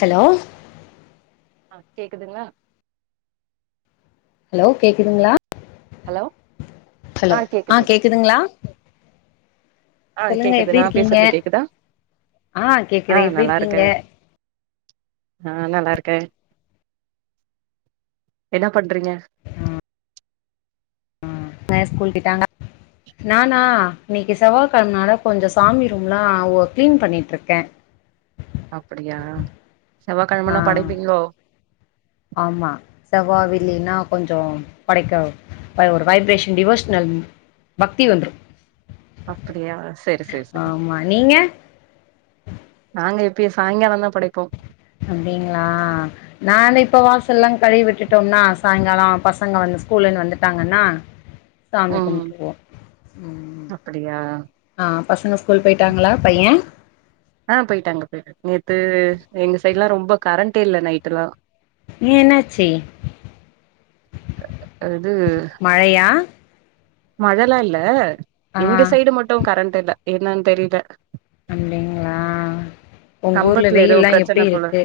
Hello ஆ கேக்குதுங்களா hello கேக்குதுங்ளா ஹலோ ஆ ஹலோ ஆஹ் கேக்குது கேக்குதுங்களா ஆ சொல்லுங்க கேக்குது எப்டி நா இருக்கீங்க பேசுறது கேக்குதா ஆஹ் கேக்குது எப்டி இருக்கீங்க ஆஹ் நல்லா இருக்கே என்ன பண்றீங்க என்ன ஸ்கூல் போய்ட்டாங்களா நானா இன்னிக்கு செவ்வாய்கிழமைனால கொஞ்ச சாமி ரூம் எல்லாம் கிளீன் பண்ணிட்ருக்கே அப்டியா ஆ செவ்வாய்கிழமன்னா படைப்பீங்களோ வா வெள்ளினா கொஞ்சோ படைக்க ஒரு வைப்ரேஷன் டிவோஷனல் பக்தி வந்துரு அப்டியா செரி-செரி-செரி ஆமா நீங்க நாங்க எப்பயு சாயங்காலந்தா படைப்போ அப்டிங்ளா நானு இப்ப வாசலல்லா கழுவி விட்டுட்டோம்னா சாயங்கால பசங்க வந்து ஸ்கூல்லந்து வந்துட்டாங்கன்னா சாமி ம் கும்ட்ருவோ ம் அப்படியா ஆ பசங்க ஸ்கூல் போயிட்டாங்ளா பைய ஆஹ் போயிட்டாங்க-போயிட்டாங்க நேத்து எங்க சைடுல்லா ரொம்ப கரண்டே இல்ல நைட்டு எல்லா ஏ என்னாச்சி இது மழையா மழலா இல்ல ஆ எங்க சைடு மட்டு கரண்ட் டு இல்ல என்னனு தெரியல அப்டிங்ளா உங்க ஊர்ல கம்பத்துல ஏதோ வெயில்லா எப்டி பிரச்சன போல இருக்கு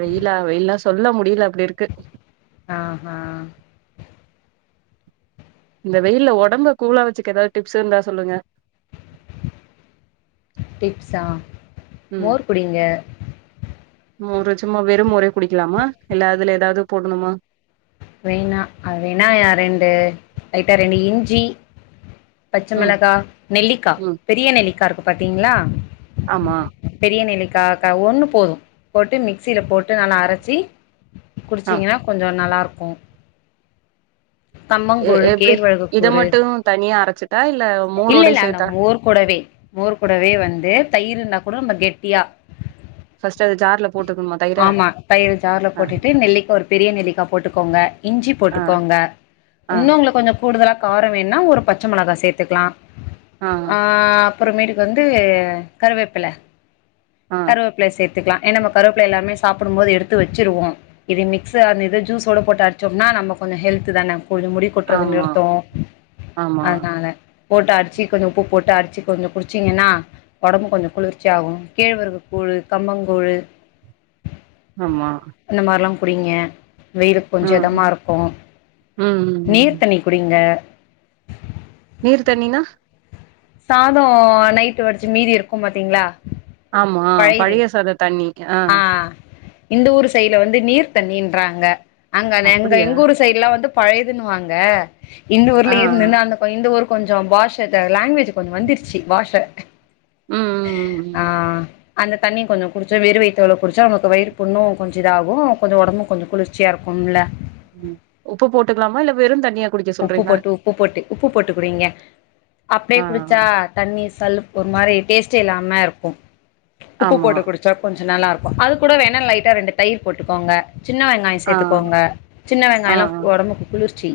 வெயிலா வெயில்லா சொல்ல முடியல அப்டி இருக்கு ஆஹ் ஹ இந்த வெயில்ல உடம்ப கூலா வச்சுக்க ஏதாவது டிப்ஸ் இருந்தா சொல்லுங்க டிப்ஸா மோர் குடிங்க மோரு சும்மா வெறு மோரே குடிக்கலாமா இல்ல அதுல ஏதாவது போடணுமா வேணா அது வேணா யா ரெண்டு லைட்டா ரெண்டு இஞ்சி ம் பச்சமிளகா நெல்லிக்கா ம் பெரிய நெல்லிக்காய் இருக்கு பாத்தீங்ளா ஆமா கீழநெல்லிக்கா கா ஒண்ணு போது போட்டு மிக்சியில போட்டு நல்லா அரைச்சி ஆ குடிச்சீங்கன்னா கொஞ்ச நல்லா இருக் [unintelligible] எ கம்பங்கூழு எப்டி இத கேழ்வரகுக்கூறு மட்டு தனியா அரச்சிட்டா இல்ல இல்ல மோரோடயு இல்ல அந்த சேத்தா மோர்க்குடவே மோர்க்குடவே வந்து தயிர் [unintelligible] கெட்டியா ஃபர்ஸ்ட் அது ஜார்ல போட்டுக்கணுமா தயிர ஆமா தயிர் ஜார்ல ஆ போட்டுட்டு நெல்லிக்கா ஒரு பெரிய நெல்லிக்கா போட்டு கொங்க இஞ்சி ஆ போட்டுக்கோங்க ஆ இன்னும் உங்களுக்கு கொஞ்ச கூடுதலா கார வேன்னா ஒரு பச்ச மொளகா சேத்துக்கிலாம் ஆ ஆஹ் அப்பற மீட்டுக்கு வந்து கருவேப்பல ஆ கருவேப்பில சேத் ததுகலா ஏ நம்ம கருப்வேப்புல எல்லாமே சாப்புடும் போது எடுத்து வச்சிருவோம் இது மிக்ஸ்ஆனது ஜூஸ் போடு போட்டு அடிச்சோம்னா நம்ப கொஞ்ச ஹெல்த்துதானே கொஞ்ச முடி கொட்றத ஆமா நிருத்தும் ஆமா அதுனால போட்டு அடிச்சு கொஞ்ச உப்பு போட்டு அடிச்சு கொஞ்ச குடிச்சீங்கனா ஒடம்பு கொஞ்ச குளிர்ச்சி ஆகும் கேழ்வரகு கூழ் கம்பங்கூழ் ஆமா புடிங்க வெயிலுக் கொஞ்ச ம் இதமா இருக்கும் ம் நீர் ம் தண்ணி குடிங்க நீர் தண்ணினா சாதம் நைட்டு வடிச்சு மீதி இருக்கு பாத்தீங்களா ஆமா பழையது பழய சாத தண்ணி ஆ ஆஹ் இந்த ஊர் சைல வந்து நீர் தண்ணின்றாங்க அங்க நெங்க அப்டியா எங்க ஊர் சைடு்லா வந்து பழையதுன்னுவாங்க இந்த ஆ ஆ ஊர்ல இந்துனா அந்த கொய் இந்த ஊரு கொஞ்ச பாஷை லாங்வேஜ் கொஞ்ச வந்துருச்சு பாஷை ம் ம் ம் ஆஹ் அந்த தண்ணி கொஞ்ச குடிச்ச வெறு வை துல குடிச்சா நமக்கு வயிறு புண்ணு கொஞ்ச இதாகும் கொஞ்ச ஒடம்பு கொஞ்ச குளிர்ச்சியா இருக்கும்ல உம் உப்பு போட்டுக்கலாமா இல்ல வெறு தண்ணியா குடிக்க உப்பு சொல்றீங்களா போட்டு உப்பு போட்டு உப்பு போட்டு குடிங்க அப்படியே ஆ குடிச்சா தண்ணி சல்லுப்பு ஒரு மாரி டேஸ்ட்டே இல்லாம இருக்கும் உப்பு ஆமா போட்டு குடிச்சா கொஞ் நல்லாருக்கு அது கூட வேணா லைட்டா ரெண்டு தயிர் போட்டுக்கோங்க சின்ன வெங்காய ஆ சேத்துக்கோங்க சின்ன வெங்காயல்லா ஒடம்புக்கு குளிர் ச்சி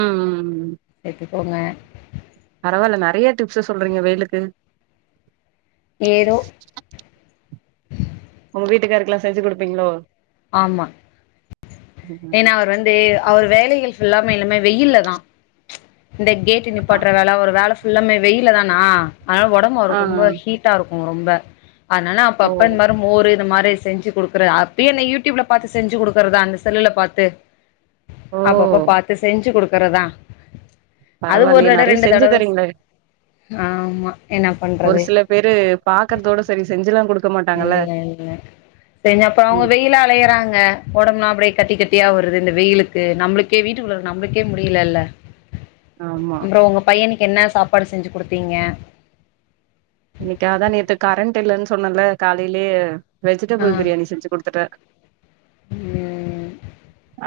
உம் உம் உம் போங்க பரவால்ல நறய டிப்ஸு சொல்றீங்க வெயிலுக்கு ஏதோ உங்க வீட்டுக்காருக்கெல்லா செஞ்சு குடுப்பீங்ளோ ஆமா ஏனா அவர் வந்து அவர் வேலைகள் ஃபுல்லாம எல்லாமே வெயில்ல தா இந்த கேட்டு ஆ நிப்பாட்ர வேல ஒரு வேல ஃபுல்லாமே வெயில்ல தானா அனால ஒடம்பு ஆ அவருக்கு ரொம்ப ஹீட்டா இருக் கு ரொம்ப ஆனால ஓ அப்பப்ப இது மாரி மோரு இதமாரி செஞ்சு குடுக்குற அப்பயு இந்த யூடியூப்ல பாத்து செஞ்சு குடுக்குறது தா செல்லுல பாத்து ஓ அப்பப்ப பாத்துசெஞ்சு குடுக் க்கிறதா பரவால்லயே நெறைய செஞ்சு தரீங்ளே ஆமா என்ன ஒரு பண்றது சில பேரு பாக்குறதோட செரி செஞ்சலா குடுக் இல்ல இல்ல செரி அப்ற அவுங்க ம் வெயிலா அலையறாங்க ஒடம்புலா அப்டியே கட்டி கட்டி யா வருது இந்த வெயிலுக்கு நம்ளுக்கே வீட்டுக்குள்ள இருக்க நம்மளுக்கே முடியலல்ல ஆமா அப்றோ உங்க பையனுக் கு என்ன சாப்பாடு செஞ்சு குடுத்தீங்க இன்னைக்கா அதா நேத்து கரண்ட் இல்லன் சொன்னல்ல காலைலயே வெஜிடபிள் பிரியாணி செஞ்சு குடுத்துட்டே உம்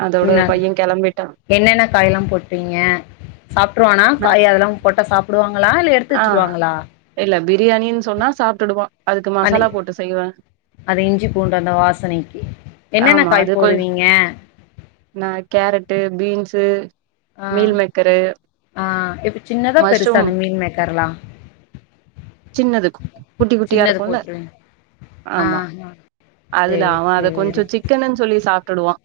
அதோட என்ன பைய கெளம்பிட்டா என்னென்ன காய்ல்லா போட்டீங்க சாப்ட்ருவானா நா காய் அதெல்லா போட்டா சாப்புடுவாங்களா இல்ல எடுத்து ஆ வச்சிருவாங்களா இல்ல பிரியாணின் சொன்னா சாப்டுடுவா அனி அது இஞ்சி பூண்டு அந்த வாசனைக்கு என்னன்ன ஆமா காய் அது கொஞ் போடுவீங்க து ஆ ஆ இப்ப சின்னதா பெருசா மஷ்ரூம் அந்த மீன் மேக்கர்ல்லா சின்னதுக்கு குட்டி குட்டியா இருக்குல்ல ஆ ஆமா ஆ. அதுல சரி அவெ அத சரி கொஞ்ச சிக்கனுன் சொல்லி சாப் டுடுவா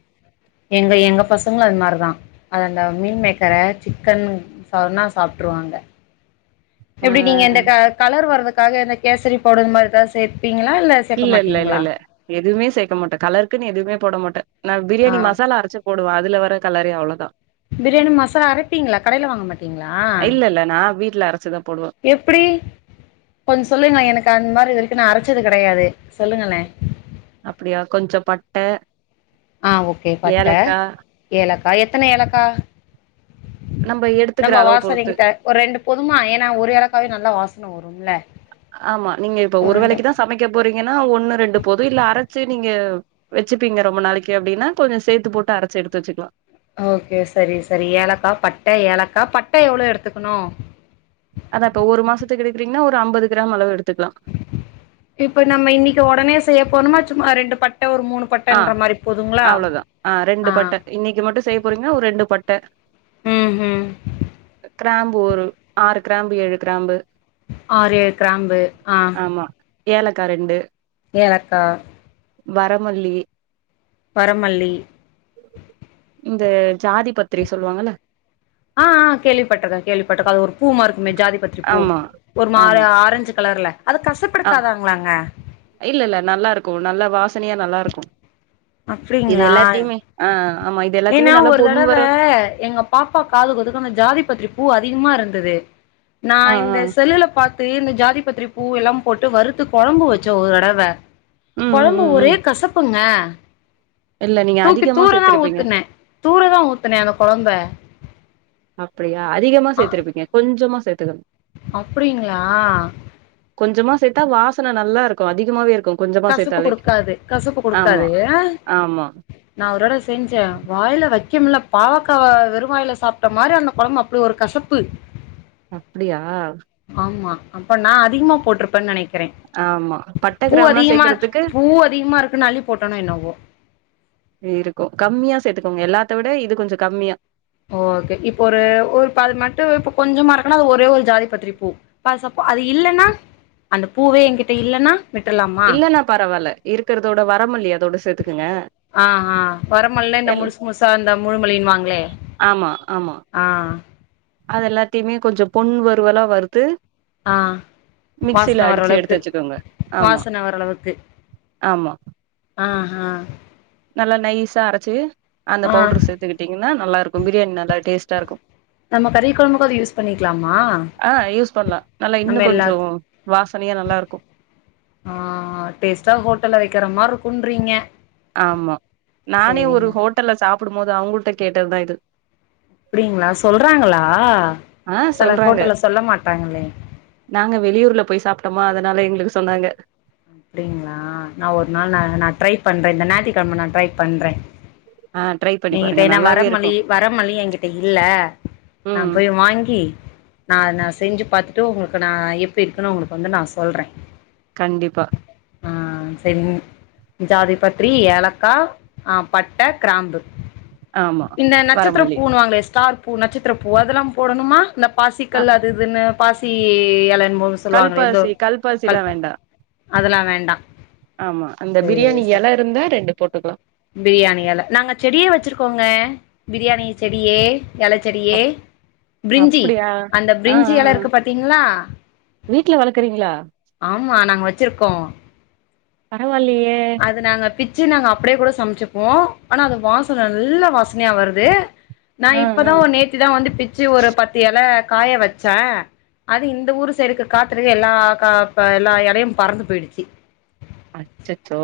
எங்க எங்க பசங்களு அது மாரிதா அ அந்த மீன் மேக்கரை சிக்கன் சொன்னா சாப்ட்ருவாங்க ஆ எப்டி நீங்க இந்த க கலர் வர்துக்கு க்காக கேசரி பவுடர் மாரிதா சேத் இல்ல இல்ல இல்ல இல்ல எதுவுமே சேக்கமாட்ட கலருக்குன்னு எதுவுமே போட மாட்ட நா பிரியாணி ஆ மசாலா அரைச்சு போடுவ அதுல வர கலரே அவ்ளோ தா பிரியாணி மசாலா அரைப்பீங்களா கடையில வாங்க மாட்டீங்களா இல்ல இல்ல நா வீட்ல அரச்சுதா போடுவே எப்டி கொஞ்ச சொல்லுங்க எனக்கு அந்த மாரி நா அரைச்சது கிடையாது சொல்லுங்களே அப்டியா கொஞ்ச பட்ட ஆஹ் ஓகே பட்ட ஏலக்கா ஏலக்கா எத்தன ஏலக்கா நம்ப எடுத்துக்கிற நம்ம அளவு பொறுத்து வாசனைக்கு த ஒரு ரெண்டு போதுமா ஏன்னா ஒரு ஏலக்காவே நல்லா வாச ன வரும்ல ஆமா நீங்க இப்ப ஒரு வேலைக்குதா சமைக்க போறீங்கன்னா ஒண்ணு ரெண்டு போது இல்ல அர செரி நீங்க வச்சிப்பீங்க ரொம்ப நாளைக்கு அப்டின்னா கொஞ்ச சேர்த்து போட்டு அரைச்சி எடுத்து வச்சிக்கலா ஓகே செரி செரி ஏலக்கா பட்ட ஏலக்கா பட்ட எவ்ளோ எடுத்துக்கணு அதா இப்ப ஒரு மாசத்துக்கு எடுக்குறீங்கன்னா ஒரு அம்பது கிராம் அளவு எடு இப்ப நம்ம இன்னிக்கு உடனே செய்ய போதுமா சும்மா ரெண்டு பட் ஆஹ் அவ்ளோதா ஆஹ் ஆ ரெண்டு பட்டை இன்னிக்கு மட்டு செய்ய போறீங்கானா ஒரு ரெண்டு பட்ட ம் ம் கிராம்பு ஒரு ஆறு கிராம்பு ஏழு கிராம்பு ஆறு ஏழு கிராம்பு ஆஹ ஆமா ஏலக்கா ரெண்டு ஏலக்கா வர மல்லி வரமல்லி இந்த ஜாதி பத்திரி சொல்லுவாங்கல ஆஹ்ஆஹ் கேள்விப்பட்டிருக்க கேள்விப்பட்டிருக்க அது ஒரு பூ மாரி இருக்கு மே ஜாதி பத்திரி பூ ஆமா ஒரு மாரி ஆமா ஆரஞ்சு கலர்ல அது ஆ கசப்பெடுக்காதாங்களாங்க இல்ல இல்ல நல்லா இருக்கு நல்ல வாசனையா நல்லா இருக்கு இது அப்டிங்களா எல்லாத்தையுமே ஆ ஆமா இது ஏன்னா எல்லாத்தையுமே நல்லா ஒரு பொன் தடவ வர எங்க பாப்பா காது [unintelligible] அந்த ஜாதி பத்திரி பூ அதிகமா இருந் தது நா ஆ ஆ இந்த செல்லுல பாத்து இந்த ஜாதி பத்திரி பூ எல்லாம் போட்டு வறுத்து கொழம்பு வச்சம் ஒருதடவை ம் ம் குழம்பு ம் ஒரே ம் கசப்புங்க [unintelligible] இல்ல நீங்க அதிகமா சேத்திருப்பீங்க ஊனே தூரதான் ஊத்துனே அந்த கொழம்ப அப்படியா அதிகமா சேர்த்திருப்பீங்க கொஞ்சமா சேத்துகனு அப்படிங்களா சேதா வாசன நல்லா இருக்கும் அதிகமாவே இருக்கும் கசுப்பு கொடுக்காது கசுப்பு ஆமா கொடுக்காது ஆஹ் ஆமா நான் ஒருத்தர் செஞ்சேன் வாயில வக்க வக்க முடியல பாவக்காவ வெறுவாயில சாப்பிட்ட மாரி அந்த கொழம்ப அப்படி ஒரு கசப்பு அப்படியா ஆமா அப்ப நான் அதிகமா போட்டிருப்பேன்னு நினை க்கிறேன் ஆமா பட்ட பூ கிராம்லா அதிகமா சேக்கறதுக்கு பூ அதிகமா இருக்குன்னு அதிகமா போட்டேனோ என்னவோ இருக்கும் கம்மியா சேர்த்துக்கோங்க எல்லாத்த விட இது கொஞ்சம் கம்மியா ஓகே இப்ப ஒரு ஒரு அது மட்டும் இப்ப கொஞ்சமா இருக்கன்னா அது ஒரே ஒரு ஜாதி பத்திரி பூ இப்ப அபோ அது இல்லன்னா அந்த பூவே என்கிட்ட இல்லன்னா விட்டுர்லாமா இல்லன்னா பரவாயில்ல இருக்கறதோட வர மல்லி அதோட சேர்த்துக் ஆஹ்ஹ் வரமல்லினா இந்த எல் முலுசு முழுசா இந்த முழுமல்லின்னு வாங்களே ஆமா ஆமா ஆஹ் அது எல்லாத்தையுமே கொஞ்சம் பொன் வருவலா வருத்து ஆஹ் வாசன வர எடுத்து அளவுக்கு வச்சுக்கோங்க ஆமா வாசன வர அளவுக்கு ஆமா ஆஹ் நல்லா நைஸா அரைச்சு அந்த ஆ பவுடரு சேர்த்துக்கிட்டீங்கன்னா நல்லா இருக்கும் பிரியாணி நல்லா டேஸ்ட்டா இருக்கும் நம்ம கறி கொழம்புக்கு அது யூஸ் பண்ணிக்கலாமா ஆஹ் யூஸ் பண்ணலாம் நல்லா நம்ம இன்னும் எல்லாத் கொஞ்சம் வாசனையா நல்லா இருக்கும் ஆ குன்றிங்க ஆமா நானே ஒரு ஹோட்டல்ல சாப்பிடும் போது அவங்கள்ட்ட கேட்டதுதான் இது அப்படிங்களா சொல்றாங்களா ஆ சில சொல்றாங்க ஹோட்டல்ல சொல்ல மாட்டாங்களே ஆமா அதனால எங்களுக்கு சொன்னாங்க அப்படிங்களா நான் ஒரு நாள் நான் நான் ட்ரை பண்றேன் இந்த ஞாயிறுக்கிழம நான் ட்ரை பண்றேன் ஆ ட்ரை பண்ணி எங்கிட்ட பாருங்க ஏன்னா நல்லாவே இருக்கு வரமல்லி வரமல்லி என்கிட்ட இல்ல நான் ம் போய் வாங்கி நான் அத நான் செஞ்சு பார்த்துட்டு உங்களுக்கு நான் எப்படி இருக்குன்னு உங்களுக்கு வந்து நான் சொல்றேன் கண்டிப்பா ஆ செரிங்க ஜாதி பத்திரி ஏலக்கா ஆ பட்ட கிராம்பு ஆமா இந்த நட்சத்திர வரமல்லி புணுவாங்களே ஸ்டார் பூ நட்சத்திர பூ அதெல்லாம் போடணுமா இல்ல ஆ பாசிக்கல் அது இதுன்னு பாசி எலா என்மோ சொல்லுவாங்கள எதோ கல்பாசி கல்பாசிலா கல் பா வேண்டா அதெல்லாம் வேண்டாம் ஆமா அந்த செரி பிரியாணி சார் எல இருந்தா ரெண்டு போட்டுக்கலா பிரியாணி எல நாங்க செடிய வச்சிருக்கோங்க பிரியாணி செடியே எல செடியே அப் பிரிஞ்சி அப்டியா அந்த ஆ பிரிஞ்சி ஆ இல ஆ இருக்கு பா்த்தீங்களா வீட்ல வளக்குறீங்களா ஆமா நாங்க வ க்கோ [unintelligible] வல்லியே சி நாங்க அப்டியே கூட சமைச்சுப்போம் ஆனா அது வாசன நல்ல வாசனயா வருது நான ஆ ஆ இப்தான் ஒரு நேத்திதான் வந்து பிச்சு ஒரு பத்து ஏல காய வச்சேன் அது இந்த ஊரு சைட் காத்துக்கு எல்லா கா எல்லா இலயும் பறந்து போயிடுச்சு அச்சச்சோ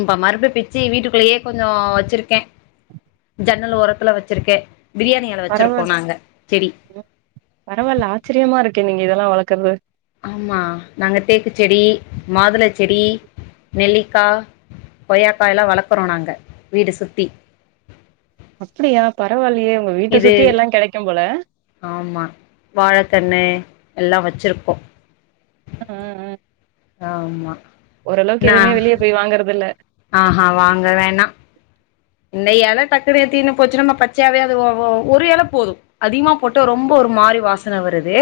இப்ப மறுபடியும் பிச்சு வீட்டுக்குள்ளேயே கொஞ்சம் வச்சிருக்கேன் ஜன்னல் ஓரத்துல வச்சிருக்கேன் பரவால்ல பரவால்ல ஆச்சரியமா இருக்கே நீங்க இதெல்லாம் வளர்க்கறது ஆமா நாங்க தேக்கு செடி மாதுள செடி நெல்லிக்கா கொய்யாக்காய் எல்லாம் வளர்க்கறோம் நாங்க வீடு சுத்தி அப்டியா பரவாயில்ல இது ஆமா வாழக்கண்ணு எல்லாம் வச்சிருக்கோம் உஹம் உஹம் ஆமா ஓரளவுக்கு எதுவுமே வெளிய போய் வாங்குறது இல்ல ஆஹஹ வாங்க வேணாம் இந்த இல டக்குன்னு தீந்து போச்சு நம்ம பச்சயாவே அது ஒரு இல போதும் அதிகமா போட்டு ரொம்ப ஒரு மாறி வாசன வருது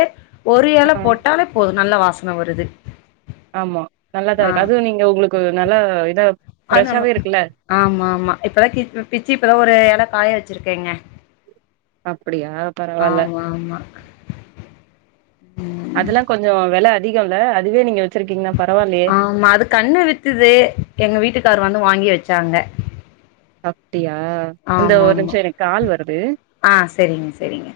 ஒரு இல ஆ போட்டாலே போதும் நல்லா வா வாசன வருது ஆமா நல்லாதான் ஆ இருக்கு அதுவும் நீங்க உங்களுக்கு நல்லா இத அது ஆமா ஆமா இப்த பிச்சு இப்தான் ஒரு இல காய வச்சிருக்கேங்க அப்படியா பரவாயில்ல ஆமா ஆமா ம் அதெல்லாம் கொஞ்சம் வெல அதிகம்ல அதுவே நீங்க வச்சிருக்கீங்கன்னா பரவால்லயே ஆமா அது கண்ணு வித்துது எங்க வீட்டுக்கார வந்து வாங்கி வச் வச்சாங்க அப் ஆமா ஆமா வருது ஆஹ் சேரிங்க சேரிங்க